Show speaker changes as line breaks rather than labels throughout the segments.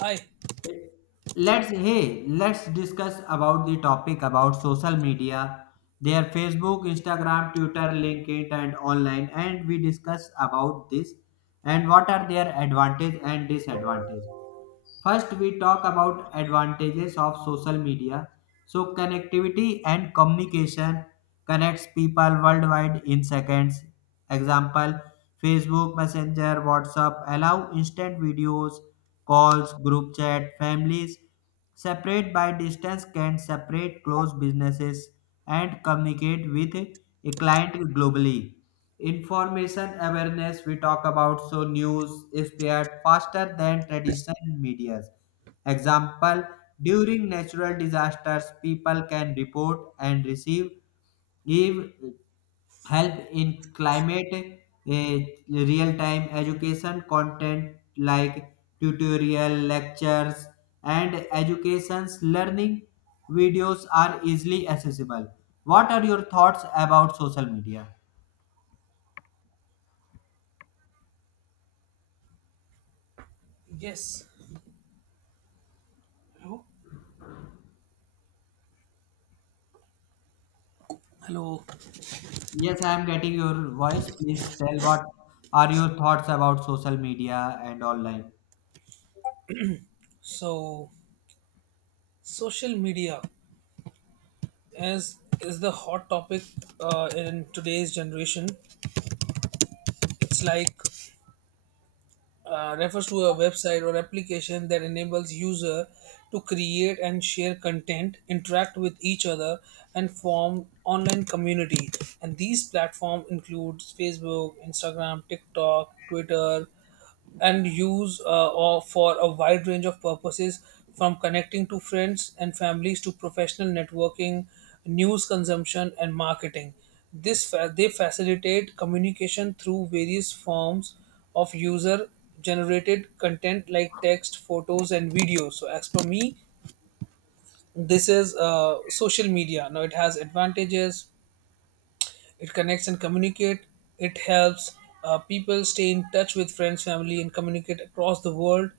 Hi,
Let's discuss about the topic about social media, their facebook, Instagram, Twitter, LinkedIn, and online, and we discuss about this and what are their advantage and disadvantage. First, we talk about advantages of social media. So, connectivity and communication connects people worldwide in seconds. Example, Facebook Messenger, WhatsApp allow instant videos, calls, group chat, families separate by distance can separate close businesses and communicate with a client globally. Information awareness, we talk about. So news spread faster than traditional media. Example, during natural disasters people can report and receive, give help in climate, real-time education content like tutorial lectures, and education's learning videos are easily accessible. What are your thoughts about social media?
yes. Hello. Hello.
Yes, I am getting your voice. Please tell what are your thoughts about social media and online.
So, Social media as is the hot topic in today's generation. It's like refers to a website or application that enables user to create and share content, interact with each other, and form online community. And these platforms include Facebook, Instagram, TikTok, Twitter, and use or for a wide range of purposes from connecting to friends and families to professional networking, news consumption, and marketing. They facilitate communication through various forms of user generated content like text, photos, and videos. So, as per me, this is social media. Now, it has advantages. It connects and communicate, it helps people stay in touch with friends, family, and communicate across the world,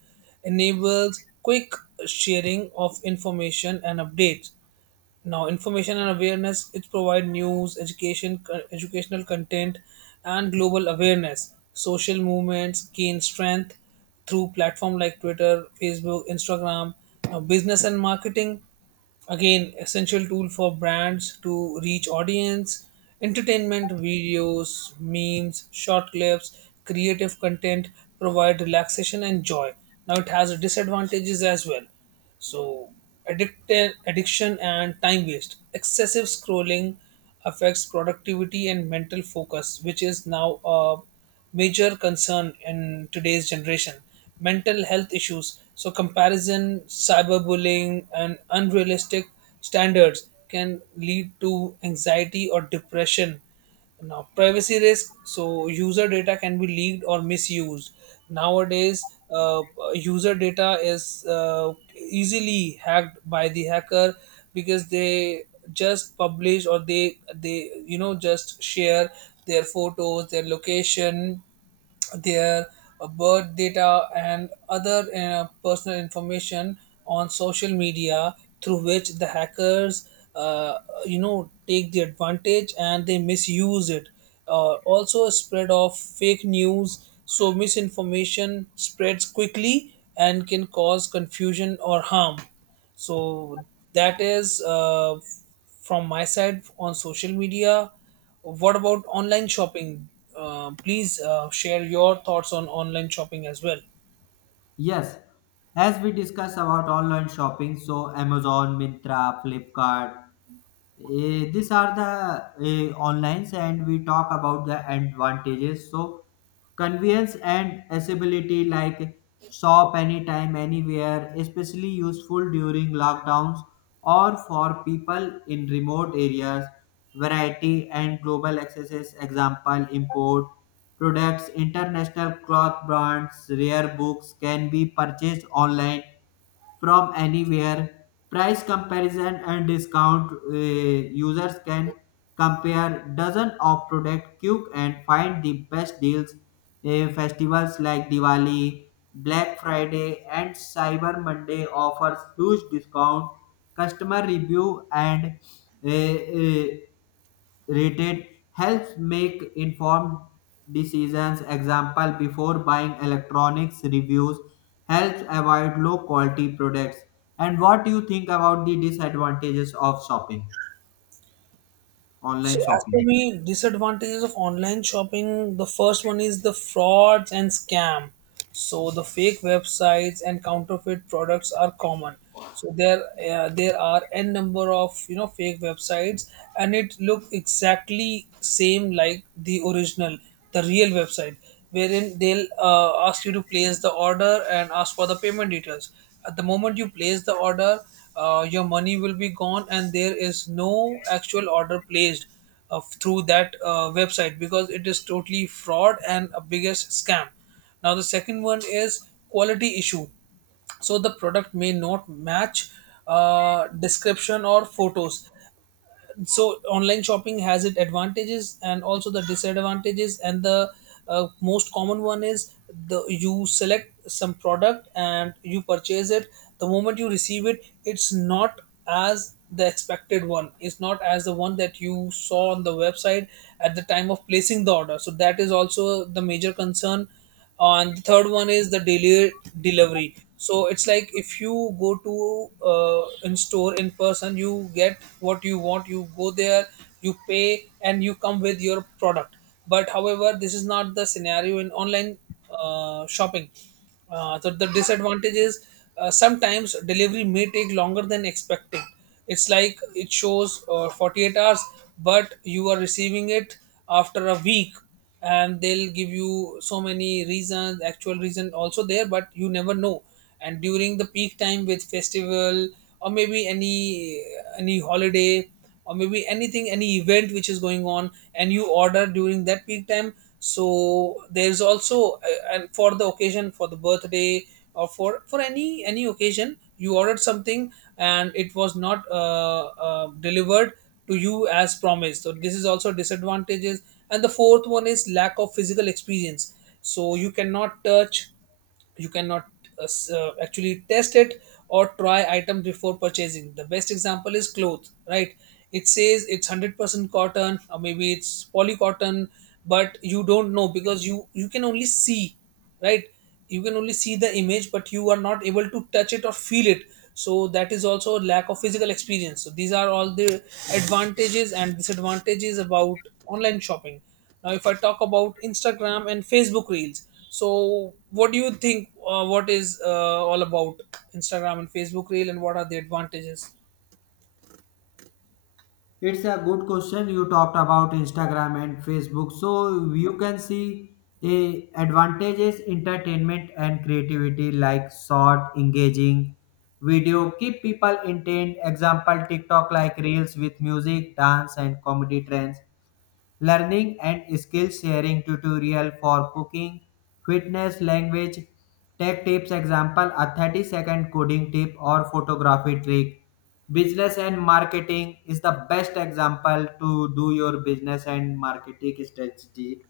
enables quick sharing of information and updates. Now, information and awareness, it provides news, education, educational content, and global awareness. Social movements gain strength through platform like Twitter, Facebook, Instagram. Now, business and marketing, again essential tool for brands to reach audience. Entertainment videos, memes, short clips, creative content provide relaxation and joy. Now, it has disadvantages as well. So, addiction and time waste. Excessive scrolling affects productivity and mental focus, which is now a major concern in today's generation. Mental health issues, so comparison, cyberbullying, and unrealistic standards can lead to anxiety or depression. Now, privacy risk. So, user data can be leaked or misused. Nowadays, user data is easily hacked by the hacker because they just publish, or they you know just share their photos, their location, their birth data, and other personal information on social media, through which the hackers uh, you know take the advantage and they misuse it. Also, a spread of fake news, so misinformation spreads quickly and can cause confusion or harm. So that is from my side on social media. What about online shopping? Please share your thoughts on online shopping as well.
Yes, as we discuss about online shopping, so Amazon, Mintra, Flipkart, these are the onlines, and we talk about the advantages. So convenience and accessibility, like shop anytime anywhere, especially useful during lockdowns or for people in remote areas. Variety and global accesses, example import products, international cloth brands, rare books can be purchased online from anywhere. Price comparison and discount, users can compare dozens of product quick and find the best deals. Festivals like Diwali, Black Friday, and Cyber Monday offers huge discount. Customer review and uh, uh, rated helps make informed decisions. Example, before buying electronics, reviews helps avoid low quality products. And what do you think about the disadvantages of shopping,
So,
online
as
shopping?
for me, disadvantages of online shopping, the first one is the frauds and scam. So, the fake websites and counterfeit products are common. So there, there are n number of you know fake websites, and it look exactly same like the original, the real website, wherein they'll ask you to place the order and ask for the payment details. At the moment you place the order, your money will be gone, and there is no actual order placed through that website because it is totally fraud and a biggest scam. Now, the second one is quality issue, so the product may not match description or photos. So online shopping has its advantages and also the disadvantages, and the most common one is the you select some product and you purchase it, the moment you receive it it's not as the expected one, it's not as the one that you saw on the website at the time of placing the order. So that is also the major concern. And the third one is the daily delivery. So it's like, if you go to in store in person, you get what you want, you go there, you pay, and you come with your product. But however, this is not the scenario in online shopping. So the disadvantage is, sometimes delivery may take longer than expected. It's like it shows 48 hours, but you are receiving it after a week, and they'll give you so many reasons, actual reason also there, but you never know. And during the peak time with festival, or maybe any holiday, or maybe anything any event which is going on, and you order during that peak time, so there's also and for the occasion, for the birthday, or for any occasion, you ordered something and it was not delivered to you as promised. So this is also disadvantages. And the fourth one is lack of physical experience. So you cannot touch, you cannot actually test it or try items before purchasing. The best example is cloth, right? It says it's 100% cotton, or maybe it's poly cotton, but you don't know because you can only see, right? You can only see the image, but you are not able to touch it or feel it. So that is also a lack of physical experience. So these are all the advantages and disadvantages about online shopping. Now, if I talk about Instagram and Facebook reels, so, what do you think? What is all about Instagram and Facebook Reel, and what are the advantages?
It's a good question. You talked about Instagram and Facebook, so you can see a advantages entertainment and creativity, like short engaging video keep people entertained. Example, TikTok like reels with music, dance, and comedy trends. Learning and skill sharing, tutorial for cooking, fitness, language, tech tips. Example, a 30-second coding tip or photography trick. Business and marketing is the best example to do your business and marketing strategy,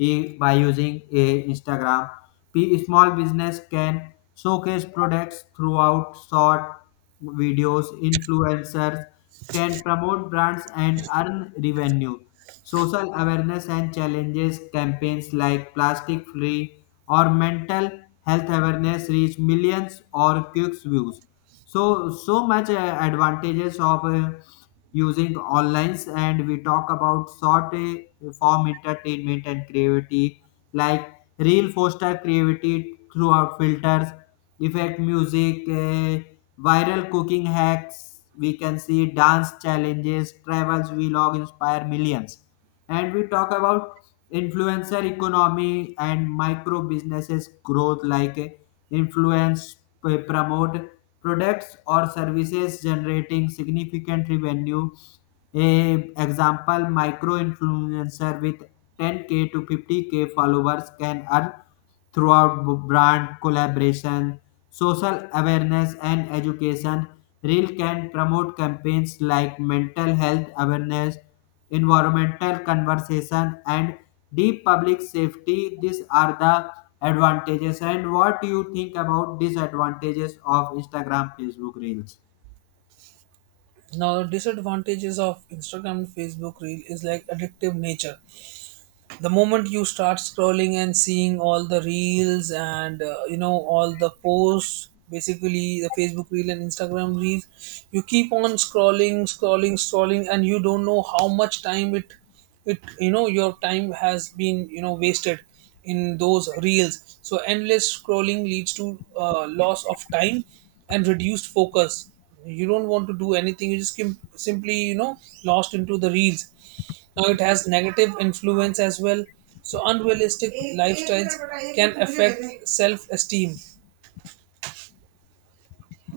by using Instagram. P Small business can showcase products throughout short videos. Influencers can promote brands and earn revenue. Social awareness and challenges, campaigns like Plastic Free or Mental Health Awareness reach millions or quick views. So so much advantages of using online. And we talk about short form entertainment and creativity, like real foster creativity throughout filters, effect, music, viral cooking hacks. We can see dance challenges, travels, vlog inspire millions. And we talk about influencer economy and micro businesses growth, like influence promote products or services, generating significant revenue. A example, micro influencer with 10k to 50k followers can earn throughout brand collaboration, social awareness, and education. Reel can promote campaigns like mental health awareness, environmental conversation, and deep public safety. These are the advantages. And what do you think about disadvantages of Instagram, Facebook Reels?
Now, the disadvantages of Instagram and Facebook Reel is like addictive nature. The moment you start scrolling and seeing all the reels, and you know all the posts, basically the Facebook reel and Instagram reels, you keep on scrolling, scrolling, scrolling, and you don't know how much time it, you know, your time has been you know wasted in those reels. So endless scrolling leads to loss of time and reduced focus. You don't want to do anything, you just simply you know lost into the reels. Now it has negative influence as well. So unrealistic lifestyles can affect self-esteem.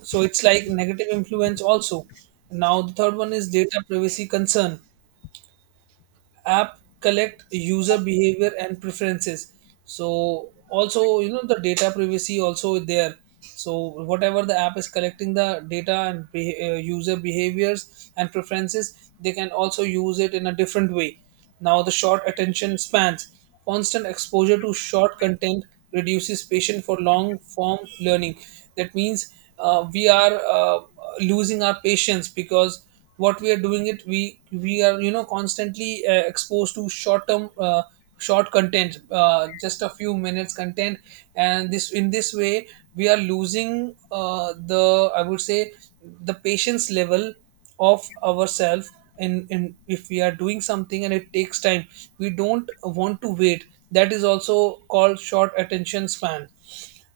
So it's like negative influence also. Now the third one is data privacy concern. App collect user behavior and preferences, so also you know the data privacy also there. So whatever the app is collecting, the data and user behaviors and preferences, they can also use it in a different way. Now the short attention spans, constant exposure to short content reduces patience for long form learning. That means we are losing our patience, because what we are doing it, we are you know constantly exposed to short term short content, just a few minutes content. And this, in this way, we are losing the, I would say, the patience level of ourselves. And if we are doing something and it takes time, we don't want to wait. That is also called short attention span.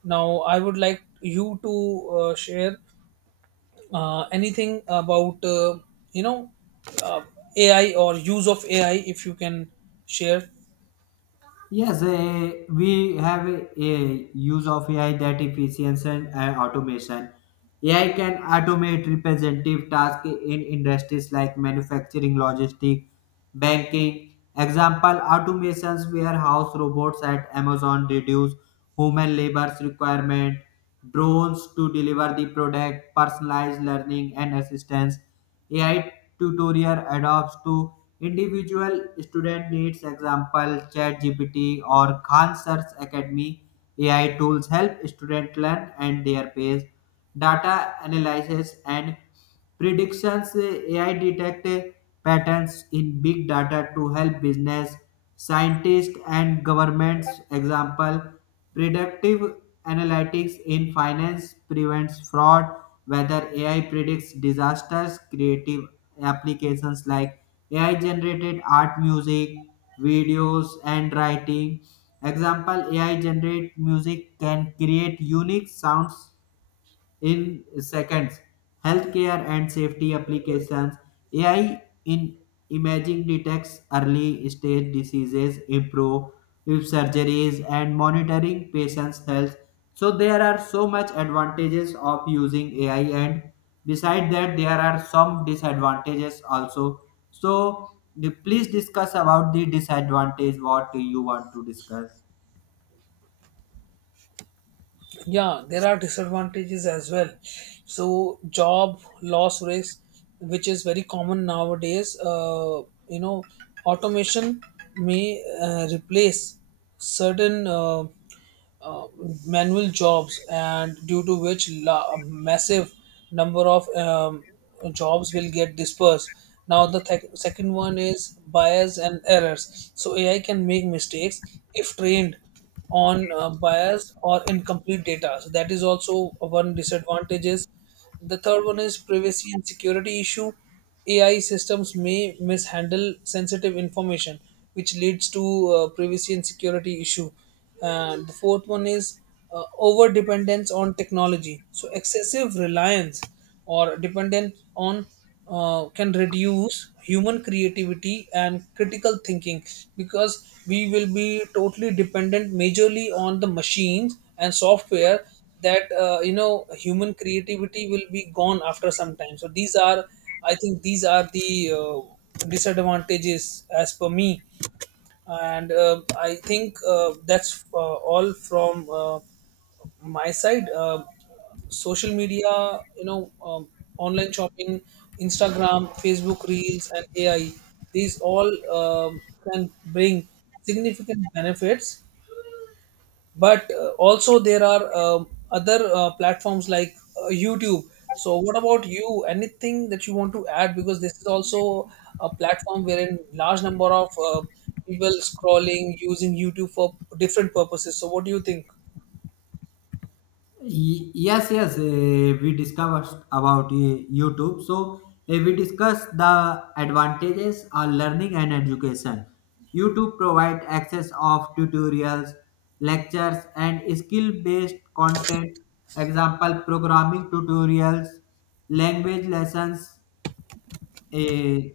Now I would like you to share anything about you know uh, AI, or use of AI, if you can share.
Yes, we have a use of AI, that efficiency and automation. AI can automate representative tasks in industries like manufacturing, logistics, banking. Example, automations warehouse robots at Amazon reduce human labor's requirement, drones to deliver the product, personalized learning and assistance. AI tutorial adopts to individual student needs. Example, ChatGPT or Khan search academy, AI tools help student learn and their pace. Data analysis and predictions, AI detect patterns in big data to help business, scientists, and governments. Example, predictive analytics in finance prevents fraud, whether AI predicts disasters. Creative applications like AI generated art, music, videos, and writing. Example, AI generate music can create unique sounds in seconds. Healthcare and safety applications. AI in imaging detects early stage diseases, improve surgeries, and monitoring patients' health. So there are so much advantages of using AI, and beside that, there are some disadvantages also. So please discuss about the disadvantage. What you want to discuss?
Yeah, there are disadvantages as well. So job loss risk, which is very common nowadays. You know, automation may replace certain. Uh, Manual jobs, and due to which massive number of jobs will get dispersed. Now the second one is bias and errors. So AI can make mistakes if trained on bias or incomplete data. So that is also one disadvantages. The third one is privacy and security issue. AI systems may mishandle sensitive information, which leads to privacy and security issue. And the fourth one is over dependence on technology. So excessive reliance or dependence on can reduce human creativity and critical thinking, because we will be totally dependent majorly on the machines and software. That you know, human creativity will be gone after some time. So these are, I think these are the disadvantages as per me. And I think that's all from my side. Social media, you know, online shopping, Instagram, Facebook reels, and AI, these all um, can bring significant benefits. But also there are other platforms like YouTube. So what about you, anything that you want to add, because this is also a platform wherein large number of people scrolling using YouTube for different purposes. So what do you think?
Yes, we discussed about YouTube. So we discussed the advantages are learning and education. YouTube provide access of tutorials, lectures, and skill based content. Example, programming tutorials, language lessons, uh,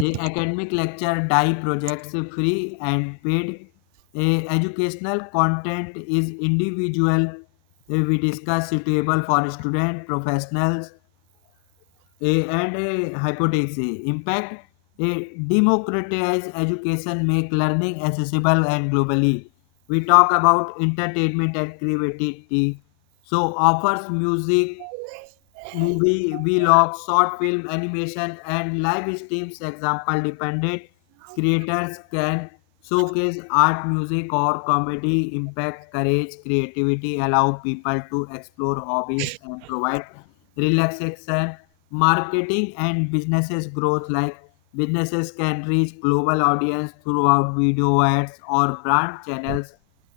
a academic lecture, die projects, free and paid. A educational content is individual. A we discuss suitable for student, professionals, a and a hypothesis. A impact. A democratize education, make learning accessible and globally. We talk about entertainment and creativity. So offers music, movie, vlog, short film, animation, and live streams. Example, dependent creators can showcase art, music, or comedy, impact, courage, creativity, allow people to explore hobbies and provide relaxation. Marketing and businesses growth, like businesses can reach global audience throughout video ads or brand channels.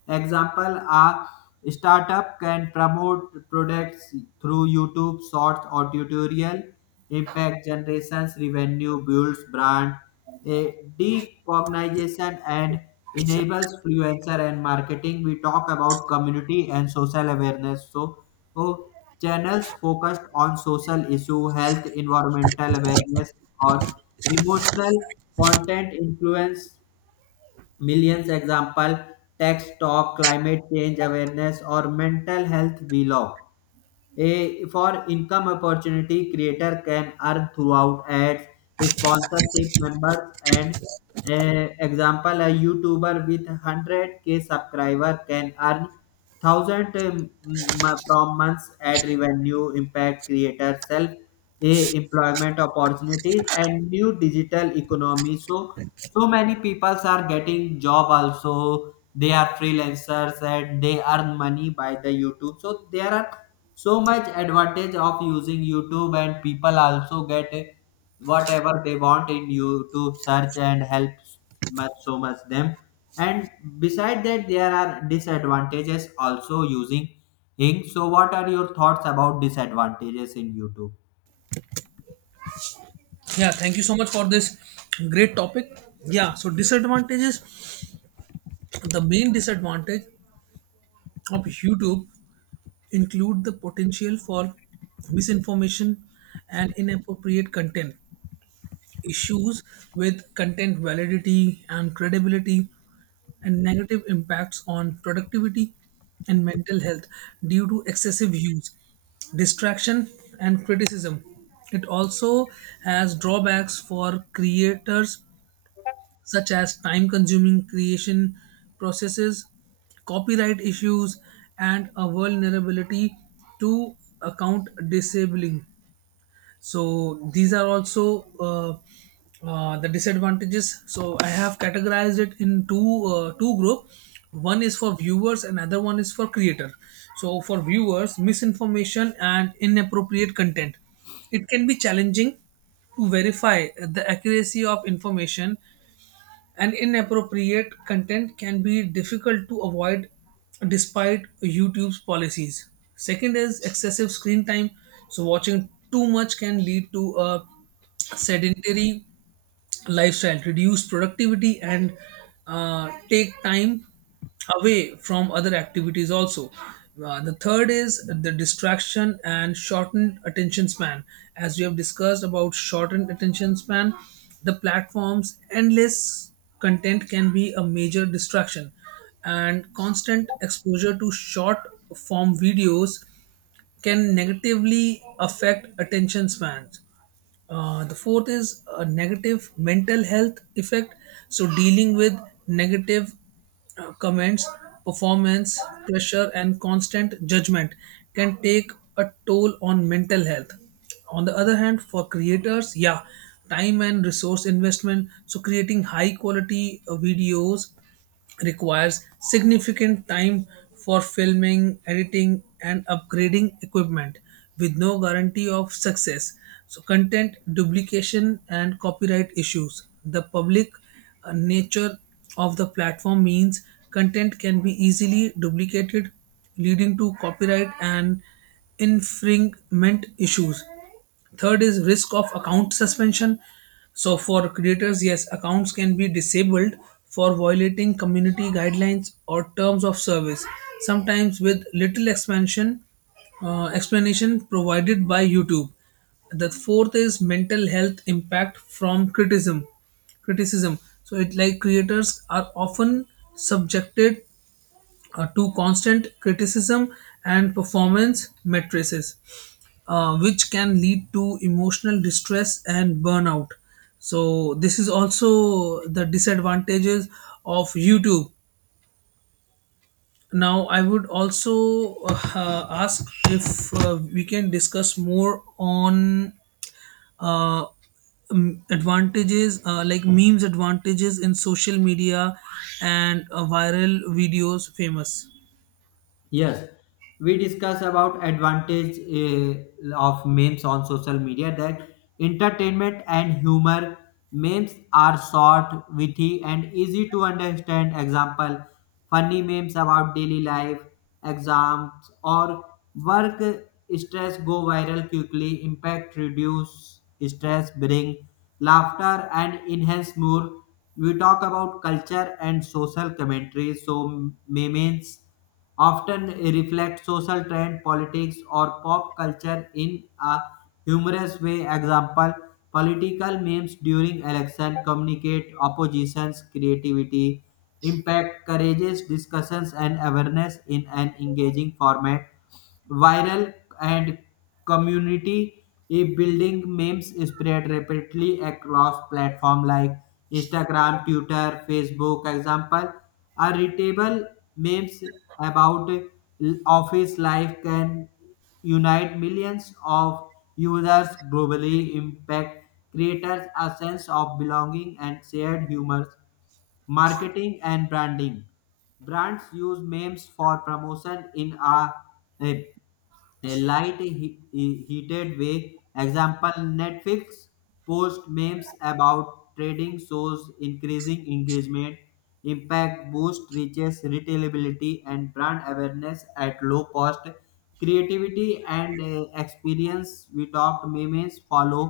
Example, a startup can promote products through YouTube shorts or tutorial, impact generations, revenue builds brand eh, recognition, and enables influencer and marketing. We talk about community and social awareness. So, oh, channels focused on social issue, health, environmental awareness, or emotional content influence millions. Example, tax talk, climate change awareness, or mental health. We a for income opportunity, creator can earn throughout ads, sponsorship members, and example, a YouTuber with 100k subscriber can earn 1,000 from months ad revenue. Impact creator self a employment opportunities and new digital economy. So so many people are getting job also. They are freelancers and they earn money by the YouTube. So there are so much advantage of using YouTube, and people also get whatever they want in YouTube search, and helps much so much them. And beside that, there are disadvantages also using Ing. So what are your thoughts about disadvantages in YouTube?
Yeah, thank you so much for this great topic. Yeah, so disadvantages. The main disadvantage of YouTube include the potential for misinformation and inappropriate content, issues with content validity and credibility, and negative impacts on productivity and mental health due to excessive use, distraction, and criticism. It also has drawbacks for creators, such as time consuming creation processes, copyright issues, and a vulnerability to account disabling. So these are also the disadvantages. So I have categorized it in two two group. One is for viewers, another one is for creator. So for viewers, misinformation and inappropriate content, it can be challenging to verify the accuracy of information, and inappropriate content can be difficult to avoid despite YouTube's policies. Second is excessive screen time. So, watching too much can lead to a sedentary lifestyle, reduce productivity, and take time away from other activities also. The third is the distraction and shortened attention span. As we have discussed about shortened attention span, the platform's endless content can be a major distraction, and constant exposure to short form videos can negatively affect attention spans. The fourth is a negative mental health effect. So dealing with negative comments, performance, pressure, and constant judgment can take a toll on mental health. On the other hand, for creators, yeah, time and resource investment. So creating high quality videos requires significant time for filming, editing, and upgrading equipment with no guarantee of success. So, content duplication and copyright issues. The public nature of the platform means content can be easily duplicated, leading to copyright and infringement issues. Third is risk of account suspension. So for creators, yes, accounts can be disabled for violating community guidelines or terms of service, sometimes with little expansion explanation provided by YouTube. The fourth is mental health impact from criticism. So it like creators are often subjected to constant criticism and performance matrices, which can lead to emotional distress and burnout. So, this is also the disadvantages of YouTube. Now, I would also ask if we can discuss more on uh, advantages like memes advantages in social media and viral videos famous
Yes, we discuss about advantage of memes on social media. That entertainment and humor. Memes are short, witty, and easy to understand. Example, funny memes about daily life, exams, or work stress go viral quickly. Impact, reduce stress, bring laughter, and enhance mood. We talk about culture and social commentary. So memes often reflect social trend, politics, or pop culture in a humorous way. Example, political memes during election communicate opposition's creativity, impact courageous discussions and awareness in an engaging format. Viral and community building, memes spread rapidly across platforms like Instagram, Twitter, Facebook. Example, a readable memes about office life can unite millions of users globally. Impact creators a sense of belonging and shared humor. Marketing and branding, brands use memes for promotion in uh, a light heated way. Example, Netflix post memes about trading shows, increasing engagement, impact boost reaches retailability and brand awareness at low cost. Creativity and experience, we talked memes follow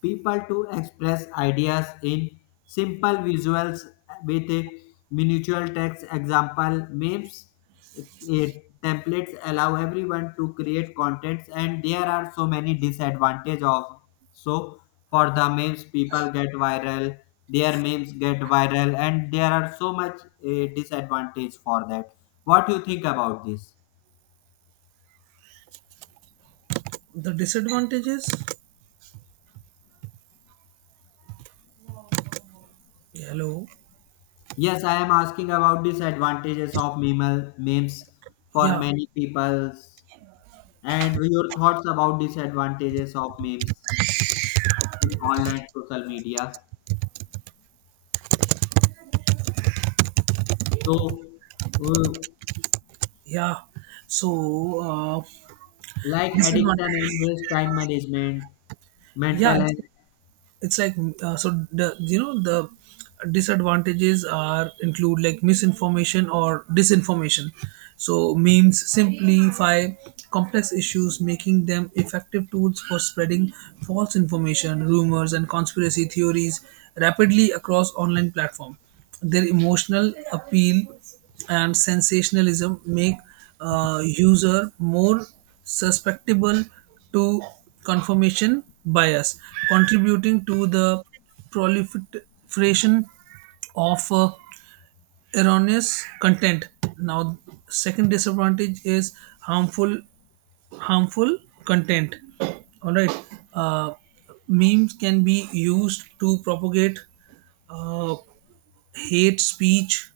people to express ideas in simple visuals with a miniature text. Example, memes a templates allow everyone to create contents. And there are so many disadvantage of, so for the memes people get viral, their memes get viral, and there are so much disadvantage for that. What do you think about this?
the disadvantages. Yeah, hello.
Yes, I am asking about disadvantages of memes for
Yeah.
many peoples, and your thoughts about disadvantages of memes in online social media. So uh,
Yeah. So uh,
like
this is one.
addiction and waste time management,
Yeah,
mental health.
it's like so the you know the disadvantages are include like misinformation or disinformation. So memes simplify complex issues, making them effective tools for spreading false information, rumors, and conspiracy theories rapidly across online platform. Their emotional appeal and sensationalism make user more susceptible to confirmation bias, contributing to the proliferation of erroneous content. Now, second disadvantage is harmful harmful content. All right, uh, memes can be used to propagate uh, hate speech,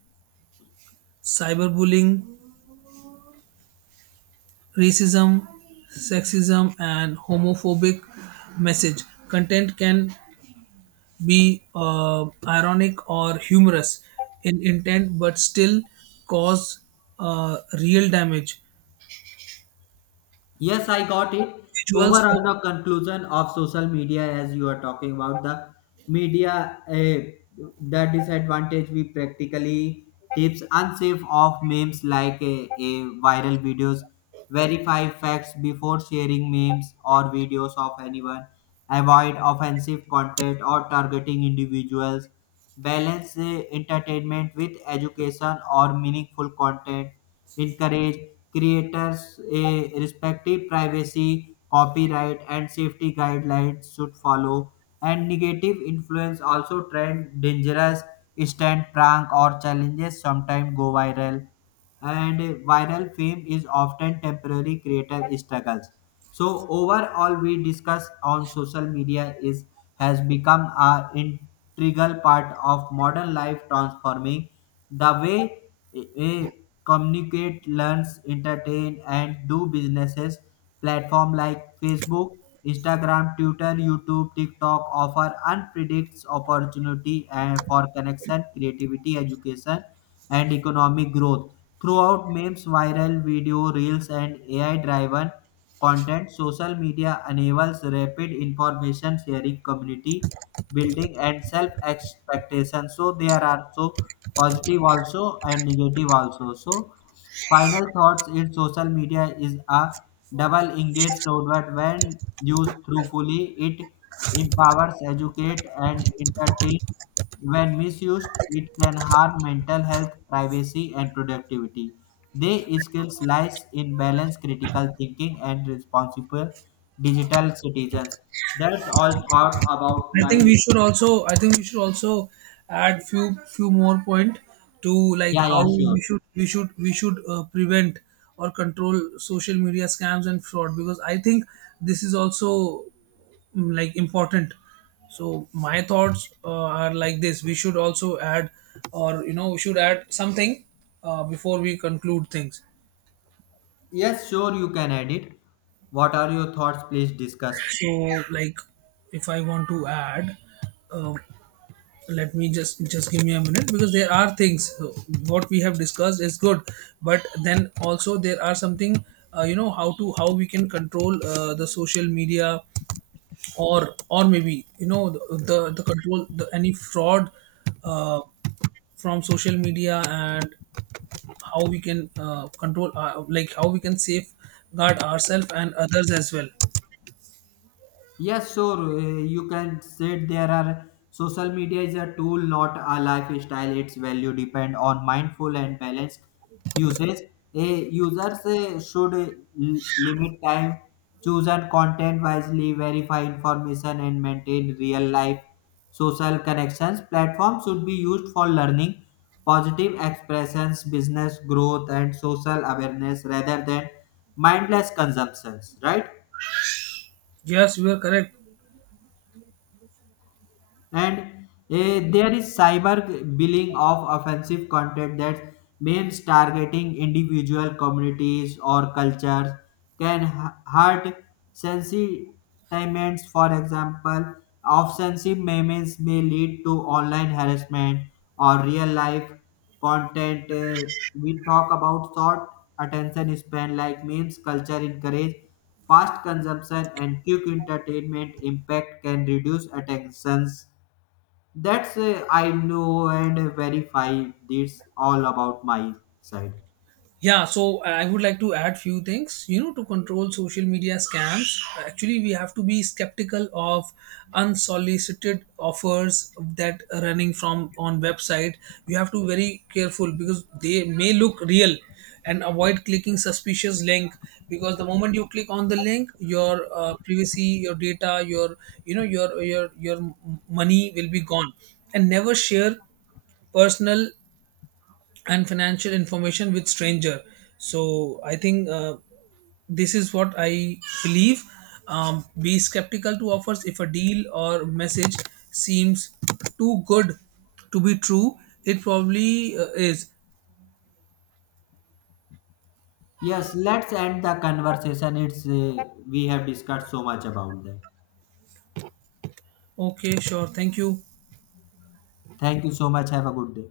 cyberbullying, racism, sexism, and homophobic message. Content can be ironic or humorous in intent, but still cause real damage.
Yes, I got it.
Visuals.
Overall, the conclusion of social media, as you are talking about the media, the disadvantage, we practically tips unsafe of memes like a, viral videos. Verify facts before sharing memes or videos of anyone. Avoid offensive content or targeting individuals. Balance entertainment with education or meaningful content. Encourage creators a respective privacy, copyright, and safety guidelines should follow. And negative influence also, trend dangerous stunt, prank, or challenges sometimes go viral. And viral fame is often temporary, creator struggles. So overall we discuss on social media is, has become a integral part of modern life, transforming the way eh, eh, communicate, learns, entertain, and do businesses. Platform like Facebook, Instagram, Twitter, YouTube, TikTok offer unpredicted opportunity and for connection, creativity, education, and economic growth. Throughout memes, viral video, reels, and AI-driven content, social media enables rapid information sharing, community building, and self expectation. So, there are so positive also and negative also. So, final thoughts is social media is a double-edged sword. When used truthfully, it empowers, educates, and entertains. When misused, it can harm mental health, privacy, and productivity. They skills lies in balance, critical thinking, and responsible digital citizens. That's all thought about
I think
my.
we should also I think we should also add few more point to like
Yeah,
how
yeah, sure.
we should prevent or control social media scams and fraud because I think this is also like important. So my thoughts are like this: we should also add, or you know, we should add something before we conclude things.
Yes, sure, you can add it. What are your thoughts? Please discuss.
So like, if I want to add, um let me just give me a minute because there are things what we have discussed is good but then also there are something you know how to how we can control the social media or maybe you know the control the, any fraud uh, from social media and how we can control our, like how we can safeguard ourselves and others as well.
Yes, sure. You can say there are, social media is a tool, not a lifestyle. Its value depend on mindful and balanced usage. A users should limit time, choose and content wisely, verify information, and maintain real life social connections. Platforms should be used for learning, positive expressions, business growth, and social awareness rather than mindless consumptions. Right.
Yes, you are correct.
And there is cyber billing of offensive content. That means targeting individual communities or cultures can hurt sentiments. For example, offensive memes may lead to online harassment or real life content. We talk about short attention span, like memes culture encourage fast consumption and quick entertainment. Impact can reduce attentions. That's I know and verify this, all about my side.
Yeah, so I would like to add few things. You know, to control social media scams, actually we have to be skeptical of unsolicited offers that are running from on website. You have to very careful because they may look real, and avoid clicking suspicious link because the moment you click on the link, your privacy, your data, your you know your money will be gone, and never share personal and financial information with stranger. So I think this is what I believe. Be skeptical to offers. If a deal or message seems too good to be true, it probably is.
Yes, let's end the conversation. It's we have discussed so much about that.
Okay, sure, thank you.
Thank you so much. Have a good day.